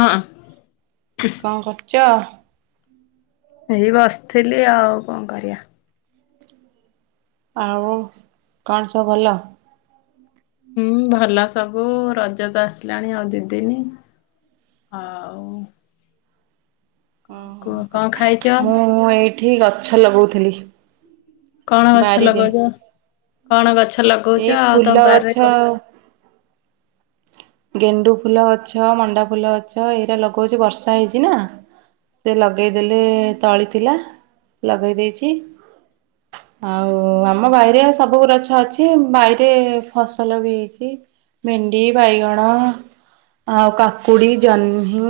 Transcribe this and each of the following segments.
ହଁ। କଣ କରୁଚ? ଏଇ ବସିଥିଲି ଆଉ କଣ କରିବା। ଆଉ କଣ ସବୁ ଭଲ? ହୁଁ ଭଲ ସବୁ ରଜ ତ ଆସିଲାଣି ଆଉ ଦିଦିନି। ହଉ। କ କୁହ କଣ ଖାଇଚ? ଠି ଗଛ ଲଗଉଥିଲି। କଣ ଗଛ ବାରିରେ ଲଗଉଚ? କଣ ଗଛ ଲଗଉଚ? ଏଇ ଆଉ ଫୁଲ ତମ ଗଛ ବାରିରେ କଣ। ଗେଣ୍ଡୁ ଫୁଲ ଗଛ, ମଣ୍ଡା ଫୁଲ ଅଛ, ଏଇରା ଲଗଉଛି, ବର୍ଷା ହେଇଛି ନା? ସେ ଲଗେଇଦେଲେ, ତଳି ଥିଲା ଲଗେଇ ଦେଇଚି। ଆଉ, ଆମ ବାଇରେ ସବୁ ରଛ ଅଛି, ବାଇରେ ଫସଲ ବି ହେଇଛି। ଭେଣ୍ଡି, ବାଇଗଣ ଆଉ କାକୁଡ଼ି, ଜହ୍ନି,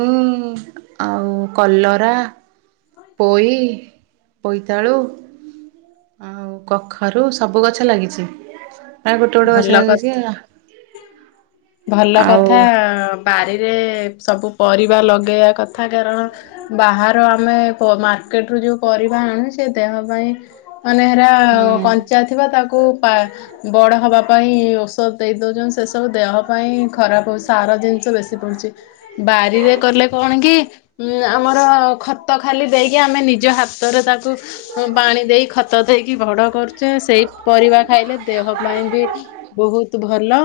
ଆଉ କଲରା ପୋଇ ପୋଇତାୂଳୁ। ଆଉ କଖାରୁ ସବୁ ଗଛ ଲାଗିଚି। ଭଲ କଥ୍ ଭଲ ଆଉ କଥାଁ ବାରିରେ ସବୁ ପରିବା ଲଗେଇବା, କଥା କାରଣ ବାହାର ଆମେ ପ ମାର୍କେଟ ରୁ ଯୋଉ ପରିବା ଆଣୁଛେ, ଦେହ ପାଇଁ ମାନେ ହେରା-ଆ ହୁଁ। କଞ୍ଚା ଥିବା, ତାକୁ ପାବଡ। ହବା ପାଇଁ ଔଷଧ ଦେଇଦଉଛନ୍ତି। ସେସବୁ ଦେହ ପାଇଁ ଖରାପ ହଉ ସାର ଜିନିଷ ବେଶୀ ପଡ଼ୁଛି। ବାରିରେ କଲେ କଣ କି? ଉଁ ଆମର ଖତ ଖାଲି ଦେଇକି, ଆମେ ନିଜ ହାତରେ ତାକ୍ ତୁ ପାଣି ଦେଇ ଖତ ଦେଇକି ବଡ କରୁଛେ, ସେଇ ପରିବା ଖାଇଲେ ଦେହ। ପାଇଁ ବି, ବହୁତ ଭଲ।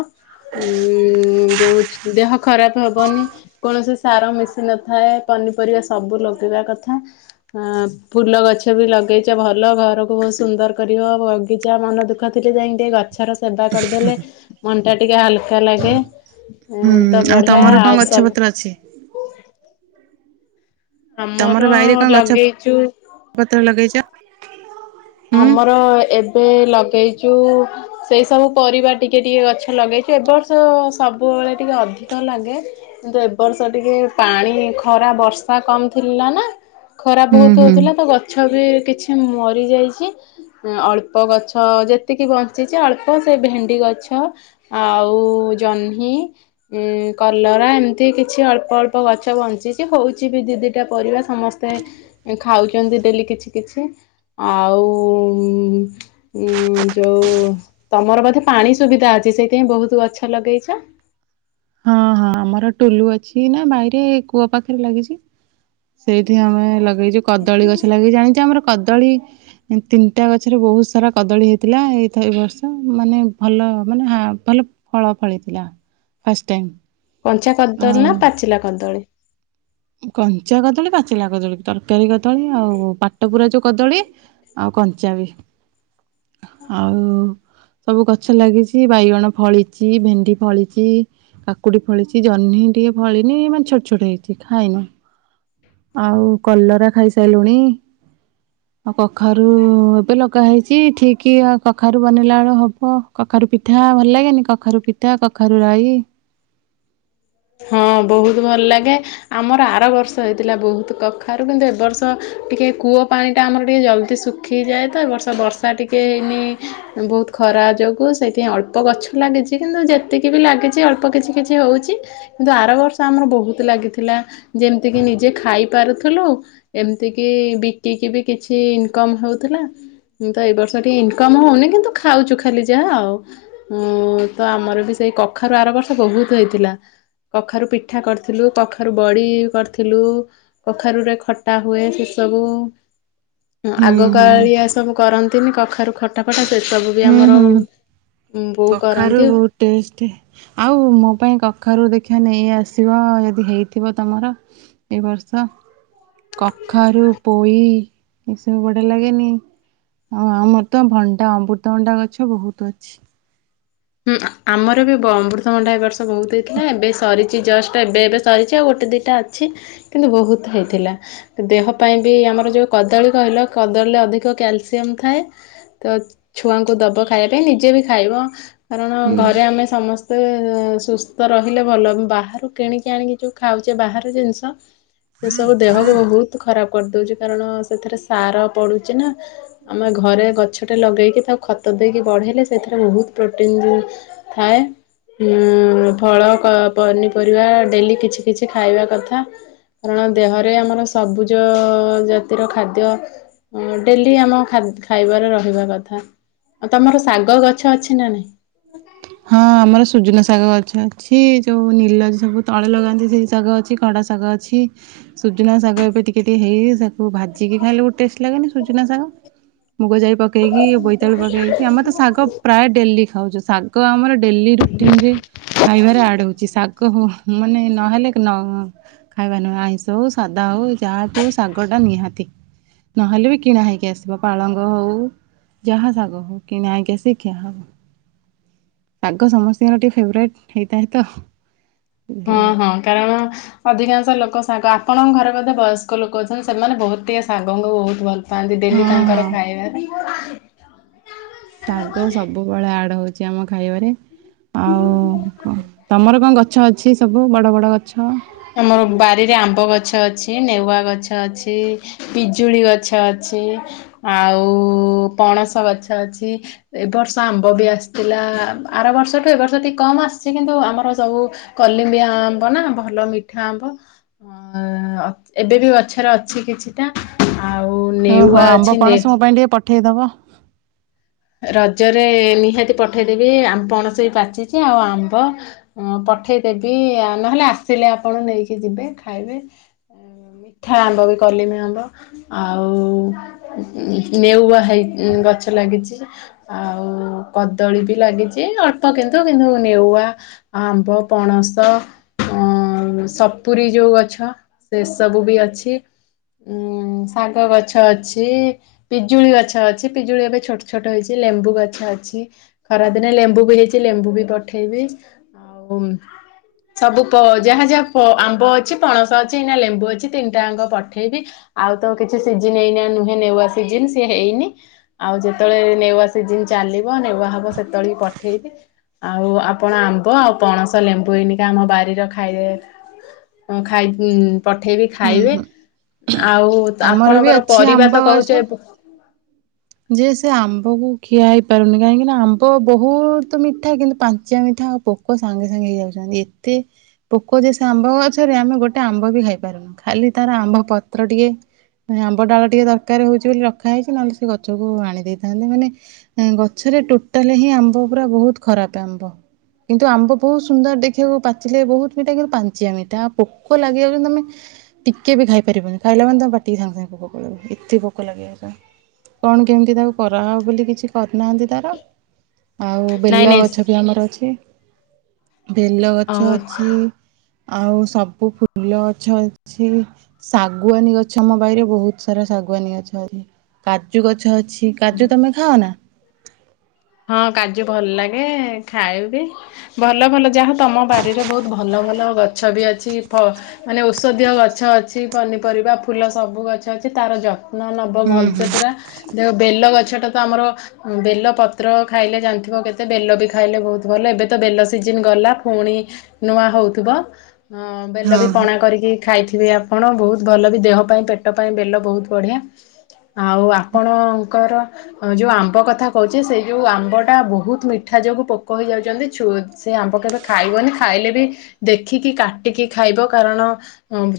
ଉଁ-ଉଁ ଯୋଉଚ୍ ଦେହ ଖରାପ ହବନି କୌଣସି ସାର ମିଶିନଥାଏ। ପନିପରିବା ସବୁ ଲଗେଇବା କଥା। ଅଁ ଫୁଲ ଗଛ ବି ଲଗେଇଚ, ଭଲ ଘରକୁ ବହୁତ ସୁନ୍ଦର କରିବ। ବଗିଚା ମନ ଦୁଃଖ ଖ ଥିଲେ ଯାଇଁ ଟେ ଗଛର ସେବା କରିଦେଲେ ମନଟା ଟିକେ ହାଲ୍ କା ଲାଗେ ହୁଁ ତ, ଆଉ ବଢ଼ିଆ ତମର କଣ ଆଉ ଗଛ ସବୁ ପତ୍ର ଅଛି ତମର ଆମର ବାଇରେ କଣ ଗଛ ଲଗେଇଚୁ ପତ୍ର ଲଗେଇଚ ଆମର ଏବେ ଲଗେଇଚୁ ସେଇ ସବୁ ପରିବା ଟିକେ ଟିକେ ଗଛ ଲଗେଇଛୁ, ଏବ ବର୍ଷ ସବୁବେଳେ ଟିକେ ଅଧିକ ଲାଗେ। କିନ୍ତୁ ଏବ ବର୍ଷ ଟିକେ ପାଣି ଖରା ବର୍ଷା କମ ଥିଲା ନା! ଖରା ହୁଁ ବହୁତ ହୁଁ। ହଉଥିଲା ତ ଗଛ ବି କିଛି ମରି ଯାଇଛି। ଚି ଅଳ୍ପ ଗଛ ଯେତିକି ବଞ୍ଚିଛି, ଅଳ୍ପ ସେ ଭେଣ୍ଡି ଗଛ। ଆଉ ଜହ୍ନି ଉଁ, କଲରା ଏମିତି କିଛି ଅଳ୍ପ ଅଳ୍ପ ଗଛ ବଞ୍ଚିଛି। ହଉଛି ବି ଦି ଦିଟା ପରିବା। ସମସ୍ତେ ଖାଉଚନ୍ତି, ଡେଲି କିଛି କିଛି ଆଉ-ଉ -ଉମ୍ ଉମ୍ ଯଉ ତମର ବୋଧେ ପାଣି ସୁବିଧା ଅଛି, ସେଇଥିଆଇଁ ବହୁତ ଗଛ ଲଗେଇଛ। ହଁ ହଁ ଆମର ଟୁଲୁ ଅଛି ନା, ବାଇରେ କୂଅ ପାଖରେ ଲାଗିଛି। ସେଇଠି ଆମେ ଲଗେଇଚୁ କଦଳୀ ଗଛ ଲାଗିି ଜାଣିଛି, ଆମର କଦଳୀ ତିନିଟା ଗଛରେ ବହୁତ ସାରା କଦଳୀ ହେଇଥିଲା ଏଇଥ ଏ ବର୍ଷ ମାନେ ଭଲ ମାନେ ହା ଭଲ ଫଳ ଫଳିଥିଲା ଫଷ୍ଟ ଟାଇମ୍। କଞ୍ଚା କଦଲ୍ ନା ଆଉ ପାଚିଲା କଦଳୀ। କଞ୍ଚା କଦଳୀ ପାଚିଲା କଦଳୀ ତରକାରୀ କଦଳୀ, ଆଉ, ପାଟ ପୁରା ଯୋଉ କଦଳୀ। ଆଉ କଞ୍ଚା ବି, ଆଉ-ଉ ସବୁ ଗଛ ଲାଗିଛି ବାଇଗଣ ଫଳିଚି, ଭେଣ୍ଡି ଫଳିଚି। କାକୁଡି ଫଳିଛି ଜହ୍ନି ଟିକେ ଫଳିନି, ମାନେ ଛୋଟ୍ ଛୋଟ୍ ହେଇଛି। ଖାଇନୁ ଆଉ କଲରା ଖାଇସାଇଲୁଣି? ଆଉ କଖାରୁ ଏବେ ଲଗା ହେଇଚି ଠିକି ଆ କଖାରୁ ବନେଇଲା ଅଳୁ ହବ। କଖାରୁ ପିଠା ଭଲ ଲାଗେନି କଖାରୁ ପିଠା କଖାରୁ ରାଇ? ହଁ ବୋହୁତ ଭଲ ଲାଗେ। ଆମର ଆର ବର୍ଷ ହେଇଥିଲା ବୋହୁତ କଖାରୁ କିନ୍ତୁ ଏବ ବର୍ଷ ଟିକେ କୂଅ ପାଣିଟା ଆମର ଟିକେ ଜଲ୍ଦି ଶୁ ଖିଯାଏ ତ ଏ ବର୍ଷା ବର୍ଷା ଟିକେ ଏନି ବୋହୁତ ଖରା ଯୋଗୁ ସେଇଥିଇଁ ଅଳ୍ପ ଗଛ ଲାଗିଚି କିନ୍ତୁ ଯେତିକି ବି ଲାଗିଚି ଅଳ୍ପ କିଛି କିଛି ହଉଚି। କିନ୍ତୁ ଆର ବର୍ଷ ଆମର ବହୁତ ଲାଗିଥିଲା ଯେମତି କିି ନିଜେ ଖାଇ ପାରୁଥିଲୁ। ଏମତି କି ବିକିକି ବି କିଛି ଇନକମ ହଉଥୁଲା। ଉଁ ତ ଏଇ ବର୍ଷ ଟିକେ ଇନକମ୍ ହଉନି କିନ୍ତୁ ଖାଉଚୁ ଖାଲି ଯାହା ଆଉ। ହୁଁ ତ ଆମର ବି ସେଇ କଖାରୁ ଆର ବର୍ଷ ବହୁତ ହେଇଥିଲା। କଖାରୁ ପିଠା କରିଥିଲୁ କଖାରୁ ବଡ଼ି କରିଥିଲୁ କଖାରୁରେ ଖ ତା ହୁଏ ସେ ସବୁ ହଁ ହୁଁ ଆଗ ହୁଁ କାଳିଆ ସବୁ କରନ୍ତିନି କଖାରୁ ଖ ଟା କଟା ସେ ସବୁ ବି ହୁଁ ଆମର ହୁଁ ଉଁ ବୋଉ କରନ୍ତି। ଟେଷ୍ଟେ ଆଉ ମୋ ପାଇଁ କଖାରୁ ଦେଖିଆ ନେଇ ଆସିବ ଯଦି ହେଇଥିବ ତମର। ଏ ବର୍ଷ କଖାରୁ, ପୋଇ ଏସବୁ ବଢ଼ିଆ ଲାଗେନି? ଆଉ ଆମର ତ ଭଣ୍ଡା ଅମ୍ବୁର୍ତଭଣ୍ଡା ଗଛ ବହୁତ ଅଛି। ହୁଁ ଆମର ବି ବ ଅମ୍ବୃତଭଣ୍ଡା ଏ ବର୍ଷ ବହୁତ ତ। ହେଇଥିଲା ଏବେ ସରି ଚି ଜଷ୍ଟା ଏବେ ଏବେ ସରିଚି ଆଉ ଗୋଟେ ଦିଟା ଅଛି କିନ୍ତୁ ବହୁତ ହେଇଥିଲା। ଦେହ ପାଇଁ ବି ଆମର ଯୋଉ କଦଳୀ କହିଲ କଦଳୀରେ ଅଧିକ କ୍ୟାଲସିୟମ ଥାଏ। ତ ଛୁଆଙ୍କୁ ଦବ ଖାଇବା ପାଇଁ ନିଜେ ବି ଖାଇବ କାରଣ ହୁଁ। ଘରେ ଆମେ ସମସ୍ତେ ସୁସ୍ଥ ରହିଲେ ଭଲ ବି ବାହାରୁ କିଣିକି ଆଣିକି ଯୋଉ ଖାଉଚେ ବାହାର ଜିନିଷ ଏସବୁ ଦେହକୁ ବହୁତ ଖରାପ କରି ଦୋଉଚି କାରଣ ସେଥିରେ ସାର ପଡ଼ୁଚି ନା। ଆମେ ଘରେ ଗଛଟେ ଲଗେଇକି ତାକୁ ଖତ ଦେଇକି ବଢେଇଲେ ସେଥିରେ ବହୁତ ପ୍ର ଟିନ୍ ଯୋଉ ଥାଏ। ଉଁ ଫଳ କ ପନିପରିବା ଡେଲି କିଛି କିଛି ଖାଇବା କଥା। କାରଣ ଦେହରେ ଆମର ସବୁଜ ଜାତିର ଖାଦ୍ୟ ଅଁ ଡେଲି ଆମ ଖା ଖାଇବାରେ ରହିବା କଥା। ଅ ତମର ଶାଗ ଗଛ ଅଛି ନାଁ ନାଇଁ? ହଁ ଆମର ସୁଜୁନା ଶାଗ ଗଛ ଅଛି ଯୋଉ ନୀଲଜି ସବୁ ତଳେ ଲଗାନ୍ତି ସେଇ ଶାଗ ଅଛି ଖଡ଼ା ଶାଗ ଅ ଛି। ସୁଜୁନା ଶାଗ ଏବେ ଟିକେ ଟିକେ ହେଇଇ ତାକୁ ଭାଜିକି ଖାଇଲେ ବୋ ଟେଷ୍ଟ ଲାଗେନି ସୁଜନା ଶାଗ। ମୁଗ ଜାଇ ପକେଇକି ବୋଇତାଳୁ ପକେଇକି ଆମେ ତ ଶାଗ ପ୍ରାୟ ଡେଲି ଖାଉଚୁ ଶା ଗ ଆମର ଡେଲି ରୁଟିନରେ ଖାଇବାରେ ଆଡ଼ ହୋଉଚି ଶାଗ ହୋ ମାନେ ନହେଲେ କି ନହୋ ଖାଇବା ନୁହେଁ ଆଇଁଷ ହଉ ସାଧା ହଉ ଯାହା ବି ହଉ ଶାଗଟା ନିହାତି। ନହେଲେ ବି କିଣା ହେଇକି ଆସିବ ପାଳଙ୍ଗ ହଉ ଯାହା ଶାଗ ହେଉ କିନା ହେଇକି ଆସି ଖିଆ ହବ। ଶାଗ ସମସ୍ତିଙ୍କର ଟିକେ ଫେବରାଇଟ୍ ହେଇଥାଏ ତ। ହଁ ସେଥିଲାଗି ହଁ କାରଣ ଅଧିକାଂଶ ଲୋକ ଶାଗ ଆପଣଙ୍କ ଘରେ ବୋଧେ ବୟସ୍କ ଲୋକ ଅଛନ୍ତି ସେମାନେ ବହୁତ ଟିକେ ଶାଗଙ୍କୁ ବହୁତ ଭଲ ପାଆନ୍ତି ଡେଲି ହଁ ତାଙ୍କର ହଁ ଖାଇବାରେ। ଶାଗ ସବୁବେଳେ ଆଡ଼ ହଉଚି ଆମ ଖାଇବାରେ ଆଉ ତମର କଁ ତମର କଁ ଗ ଛ ଅଛି ସବୁ ବଡ଼ ବଡ଼ ଗଛ। ଆମର ବାରିରେ ଆମ୍ବ ଗଛ ଅଛି ନେଉଆ ଗଛ ଅଛି ପିଜୁଳି ଗଛ ଅଛି ଆଉ ପଣସ ଗଛ ଅଛି। ଏ ବର୍ଷ ଆମ୍ବ ବି ଆସିଥିଲା ଆର ବର୍ଷଠୁ ଏ ବର୍ଷ ଟିକେ କମ ଆସିଛି କିନ୍ତୁ ଆମର ସବୁ କଲିମ୍ବି ଆମ୍ବ ନା ଭଲ ମି ମିଠା ଆମ୍ବ ଏବେ ବି ଗଛରେ ଅଛି କିଛି। ଓହୋ ଆମ୍ବ ନେ ପଣସ ମୋ ପାଇଁ ଟିକେ ପଠେଇଦବ? ରଜରେ ନିହାତି ପଠେଇଦେବି ଆମ ପଣସ ବି ପାଚିଛି ଆଉ ଆମ୍ବ ହଁ ପଠେଇଦେବି ନହେଲେ ଆସିଲେ ଆପଣ ନେଇକି ଯିବେ ଖାଇବେ। ମିଠା ଆମ୍ବ ବି କଲିମ ଆମ୍ବ। ଆଉ ନେଉଆ ହେଇ ଗଛ ଲାଗିଛି। ଆଉ କଦଳୀ ବି ଲାଗିଛି ଅଳ୍ପ କିନ୍ତୁ କିନ୍ତୁ ନେଉଆ ଆମ୍ବ ପଣସ ଅ ସପୁୁରୀ ଯୋଉ ଗଛ। ସେ ସବୁ ବି ଅଛି। ଉଁ ଶାଗ ଗଛ ଅଛି ପିଜୁଳି ଗଛ ଅଛି ପିଜୁଳି ଏବେ ଛୋଟ ଛୋଟ ହେଇଛି ଲେମ୍ବୁ ଗଛ ଅଛି। ଖରା ଦିନେ ଲେମ୍ବୁ ବି ହେଇଛି ଲିମ୍ବ ବି ପଠେଇବି। ହଉ? ସବୁ ପ ଯାହା ଯାହା ଆମ୍ବ ଅଛି ପଣସ ଅଛି ନା ଲେମ୍ବୁ ଅଛି ତିନିଟାଙ୍କ ପଠେଇବି। ଆଉ ତ କିଛି ସିଜିନ ହେଇନି ନୁହେଁ ନେଉଆ ସିଜିନ ସିଏ ହେଇନି ଆଉ ଯେ ଯେତେବେଳେ ନେଉଆ ସିଜିିନ ଚାଲିବ ନେଉଆ ହବ ସେତେବେଳେ ପଠେଇବି। ଆଉ ଆପଣ ଆମ୍ବ ଆଉ ପଣସ ଲେମ୍ବୁ ଆମ ବାରିର ଖାଇଲେ ତମେ ଖାଇ ପଠେଇବି। ଖାଇବେ ହୁଁ ଆଉ ଆମର ବି ଆପଣଙ୍କର ଅଛି ପରିବା ଆମ୍ବ ତ ଗଛ। କହୁଛେ ଯେ ସେ ଆମ୍ବ କ ଖିଆ ହେଇପାରୁନି କାହିଁକି ନା ଆମ୍ବ ବହୁତ ମିଠା କିନ୍ତୁ ପାଞ୍ଚିଆ ମିଠା ଆଉ ପୋକ ସାଙ୍ଗେ ସାଙ୍ଗେ ହେଇଯାଉଛନ୍ତି। ଏତେ ପୋକ ଯେସ ଆମ୍ବ ଗଛରେ ଆମେ ଗୋଟେ ଆମ୍ବ ବି ଖାଇପାରୁନୁ ଖାଲି ତାର ଆମ୍ବ ପତ୍ର ଟିକେ ଆମ୍ବ ଡାଳ ଟିକେ ଦରକାର ହଉଛି ବୋଲି ରଖାହଇଛି ନେଲେ ସେ ଗଛ ଗଛକୁ ହାଣି ଦେଇେଥାନ୍ତେ ମାନେ। ଗଛରେ ଟୋଟାଲ ହିଁ ଆମ୍ବ ପୁରା ବହୁତ ଖରାପ ଆମ୍ବ। କିନ୍ତୁ ଆମ୍ବ ବହୁତ ସୁନ୍ଦର ଦେଖିବାକୁ ପାଚିଲେ ବହୁତ ମିଠା କିନ୍ତୁ ପାଞ୍ଚଆ ମିଠା ପୋକ ଲାଗିବାକୁ ତମେ ଟିକେ ବି ଖାଇପାରିବନି ଖାଇଲା ମାନେ ପାଟିକି ସାଙ୍ଗେ ସାଙ୍ଗେ ପୋକ ଲାଗି ଯାଉଛନ୍ତି ଏତେ ପୋକ ଲାଗି ଯାଉଛନ୍ତି। କଣ କେମିତି ତାକୁ କରାହ ବୋଲି କିଛି କରିନାହାନ୍ତି ତାର? ଆଉ ନାଇଁ ବେଲ ନାଇଁ ଗଛ ବି ଆମର ଅଛି। ବେଲଗଛ ଅ ଅଛି ଆଉ ସବୁ ଫୁଲ ଗଛ ଅଛି। ଶାଗୁଆନୀ ଗଛ ଅମ ବାଇରେ ବହୁତ ସାରା ଶାଗୁଆନୀ ଗଛ ଅଛି। କାଜୁ ଗଛ ଅଛି କାଜୁ ତମେ ଖାଅ ନା? ହଁ କାଜୁ ଭଲ ଲାଗେ ଖାଏ ବି। ଭଲ ଭଲ ଯାହା ତମ ବାରିରେ ବହୁତ ଭଲ ଭଲ ଗଛ ବି ଅଛି। ମାନେ ଔଷଧୀୟ ଗଛ ଅଛି ପନିପରିବା ଫୁଲ ସବୁ ଗଛ ଅଛି ତାର ଯ ଯତ୍ନ ନେବ ହୁଁ ଭଲସେ ହୁଁ ପୁରା ଦେଖ ବେଲ ଗଛଟା ତ ଆମର ବେଲ ପତ ପତ୍ର ଖାଇଲେ ଜାଣିଥିବ କେତେ ବେଲ ବି ଖାଇଲେ ବହୁତ ଭଲ ଏବେ ତ ବେଲ ସିଜିନ୍ ଗଲା ପୁଣି ନୂଆ ହଉଥିବ। ଅ ବେଲ ହଁ ବି ପଣା ହଁ କରିକି ଖାଇଥିବେ ଆପଣ ବହୁତ ଭଲ ବି ଦେହ ପାଇଁ ପେଟ ପାଇଁ ବେଲ ବହୁତ ବଢିଆ। ଆଉ ଆପଣଙ୍କର ଯୋଉ ଆମ୍ବ କଥା କହୁ ଯେ ସେ ଯଉ ଆମ୍ବଟା ବହୁତ ମିଠା ଯୋଗୁଁ ପୋକ ହେଇଯାଉଛନ୍ତି ସେ ଆମ୍ବ କେବେ ଖାଇବନି। ଖାଇଲେ ବି ଦେଖିକି କାଟିକି ଖାଇବ କାରଣ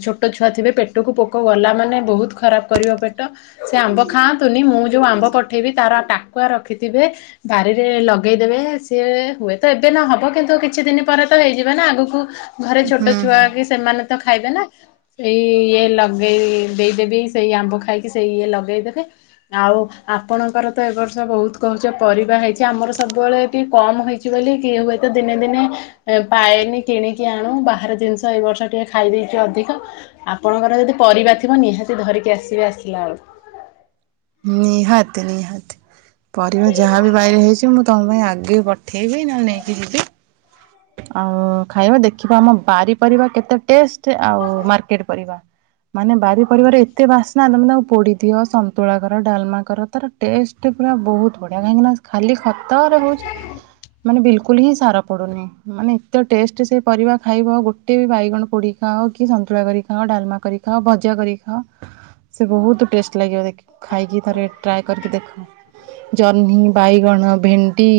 ଛୋଟ ଛୁଆ ଥିବେ ପେଟକୁ ପୋକ ଗଲା ମାନେ ବହୁତ ଖରାପ କରିବ ପେଟ। ସେ ଆମ୍ବ ଖାଆନ୍ତୁନି ମୁଁ ଯୋଉ ଆମ୍ବ ପଠେଇବି ତାର ଟାକୁଆ ରଖିଥିବେ ବାରିରେ ଲଗେଇଦେବେ ସିଏ ହୁଏ ତ ଏବେ ନ ହବ କିନ୍ତୁ କିଛି ଦିନ ପରେ ତ ହେଇଯିବ ନା ଆଗକୁ ଘରେ ହୁଁ ଛୋଟ ଛୁଆ ହୁଁ କି ସେମାନେ ତ ଖାଇବେ ନା ସେଇ ଇଏ ଲଗେଇ ଦେଇଦେବି ସେଇ ଆମ୍ବ ଖାଇକି ସେଇ ଇଏ ଲଗେଇଦେବେ ଆଉ ଆପଣଙ୍କର ତ ଏ ବର୍ଷ ବହୁତ କହୁଛ ପରିବା ହେଇଛି ଆମର ସବୁବେଳେ ଟିକେ କମ ହେଇଛି ବୋଲି କିଏ ହୁଏତ ଦିନେ ଦିନେ ପାଏନି କିଣିକି ଆଣୁ ବାହାର ଜିନିଷ ଏଇ ବର୍ଷ ଟିକେ ଖାଇ ଦେଇଛୁ ଅଧିକ ଆପଣଙ୍କର ଯଦି ପରିବା ଥିବ ନିହାତି ଧରିକି ଆସିବେ ଆସିଲା ବେଳକୁ ନିହାତି ନିହାତି ପରିବା ଯାହା ବି ବାରିରେ ହେଇଛି ମୁଁ ତମ ପାଇଁ ଆଗେ ପଠେ ପଠେଇବି ନହେଲେ ନେଇକି ଯିବି ଆଉ ଖାଇବ ଦେଖିବ ଆମ ବାରି ପରିବା କେତେ ଟେଷ୍ଟ ଆଉ ମାର୍କେଟ ପରିବା ମାନେ ବାରି ପରିବାରେ ଏତେ ବାସ୍ନା ତମେ ତାକୁ ପୋଡ଼ି ଦିଅ ସନ୍ତୁଳା କର ଡାଲମା କର ତାର ଟେଷ୍ଟ ପୁରା ବହୁତ ବଢ଼ିଆ କାହିଁକିନା ଖାଲି ଖ ଖତ ରେ ହଉଛି ମାନେ ବିଲକୁଲ ହିଁ ସାର ପଡୁନି ମାନେ ଏତେ ଟେଷ୍ଟ ସେ ପରିବା ଖାଇବ ଗୋଟେ ବି ବାଇଗଣ ପୋଡ଼ି ଖାଅ କି ସନ୍ତୁଳା କରି ଖାଅ ଡାଲମା କରି ଭଜା କରିକି ଖାଅ ସେ ବହୁତ ଟେଷ୍ଟ ଲାଗିବ ଦେଖ ଖାଇକି ଥରେ ଟ୍ରାଏ କରିକି ଦେଖ ଜହ୍ନି ବାଇଗଣ ଭେଣ୍ଡି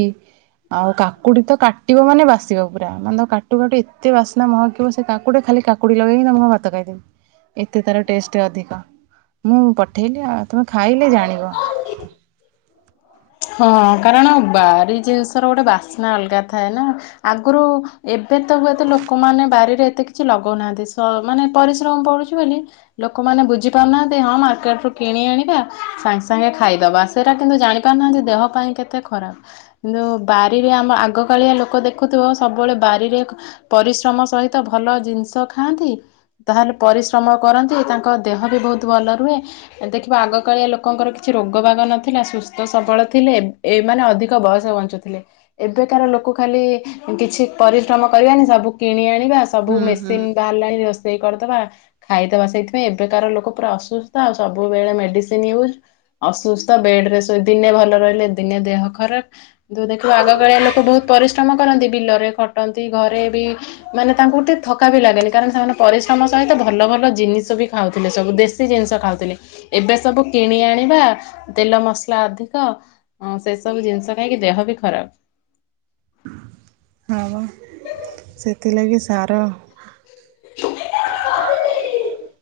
ଆଉ କାକୁଡି ତ କାଟିବ ମାନେ ବାସିବ ପୁରା ମାନେ ତମେ କାଟୁ କାଟୁ ଏତେ ବାସ୍ନା ମହକିବ ସେ କାକୁଡି ଖାଲି କାକୁଡି ଲଗେଇକି ମୁଁ ଭାତ ଖାଇଦେବି ଏତେ ତାର ଟେଷ୍ଟ ଅଧିକ ମୁଁ ପଠେଇଲେ ଆଉ ତୁମେ ଖାଇଲେ ଜାଣିବ [inaudible] ହଁ କାରଣ ବାରି ଜିନିଷ ର ଗୋଟେ ବାସ୍ନା ଅଲଗା ଥାଏ ନା ଆଗରୁ ଏବେ ତ ହୁଏତ ଲୋକମାନେ ବାରିରେ ଏତେ କିଛି ଲଗଉନାହାନ୍ତି ମାନେ ପରିଶ୍ରମ ପଡ଼ୁଛି ବୋଲି ଲୋକମାନେ ବୁଝିପାରୁନାହାନ୍ତି ହଁ ମାର୍କେଟ ରୁ କିଣି ଆଣିବା ସାଙ୍ଗେ ସାଙ୍ଗେ ଖାଇଦବା ସେଇଟା କିନ୍ତୁ ଜାଣିପାରୁନାହାନ୍ତି ଦେହ ପାଇଁ କେତେ ଖରାପ କିନ୍ତୁ ବାରିରେ ଆମ ଆଗକାଳିଆ ଲୋକ ଦେଖୁଥିବ ସବୁବେଳେ ବାରିରେ ପରିଶ୍ରମ ସହିତ ଭଲ ଜିନିଷ ଖାଆନ୍ତି ତାହେଲେ ପରିଶ୍ରମ କରନ୍ତି ସେ ତାଙ୍କ ଦେହ ବି ବହୁତ ଭଲ ରୁହେ ଦେଖିବ ଆଗକାଳିଆ ଲୋକଙ୍କର କିଛି ରୋଗ ବାଗ ନଥିଲା ସୁସ୍ଥ ସବଳ ଥିଲେ ଏମାନେ ଅଧିକ ବୟସ ବଞ୍ଚୁଥିଲେ ଏବେ କାର ଲୋକ ଖାଲି କିଛି ପରିଶ୍ରମ କରିବାନି ସବୁ କିଣି ଆଣିବା ସବୁ ହୁଁ ହୁଁ। ମେସିନ୍ ବାହାରିଲାଣି ରୋଷେଇ କରିଦବା ଖାଇଦବା ସେଇଥିପାଇଁ ଏବେକାର ଲୋକ ପୁରା ଅସୁସ୍ଥ ଆଉ ସବୁବେଳେ ମେଡିସିନ ୟୁଜ୍ ଅସୁସ୍ଥ ବେଡ ରେ ଦିନେ ଭଲ ରହିଲେ ଦିନେ ଦେହ ଖରାପ କିନ୍ତୁ ଦେଖୀବ ଆଗ କଳିଆ ଲୋକ ବହୁତ ପରିଶ୍ରମ କରନ୍ତି ବିଲରେ ଖଟନ୍ତି ଘରେ ବି ମାନେ ତାଙ୍କୁ ଟିକେ ଥକା ବି ଲାଗେନି କାରଣ ସେମାନେ ପରିଶ୍ରମ ସହିତ ଭଲ ଭଲ ଜିନିଷ ବି ଖାଉଥିଲେ ସବୁ ଦେଶୀ ଜିନିଷ ଖାଉଥିଲେ ଏବେ ସବୁ କିଣି ଆଣିବା। ତେଲ ମସଲା ଅଧିକ ସେ ସବୁ ଜିନିଷ ଖାଇକି ଦେହ ବି ଖରାପ। ହଁ ସେଥିଲାଗି ସାର [unintelligible]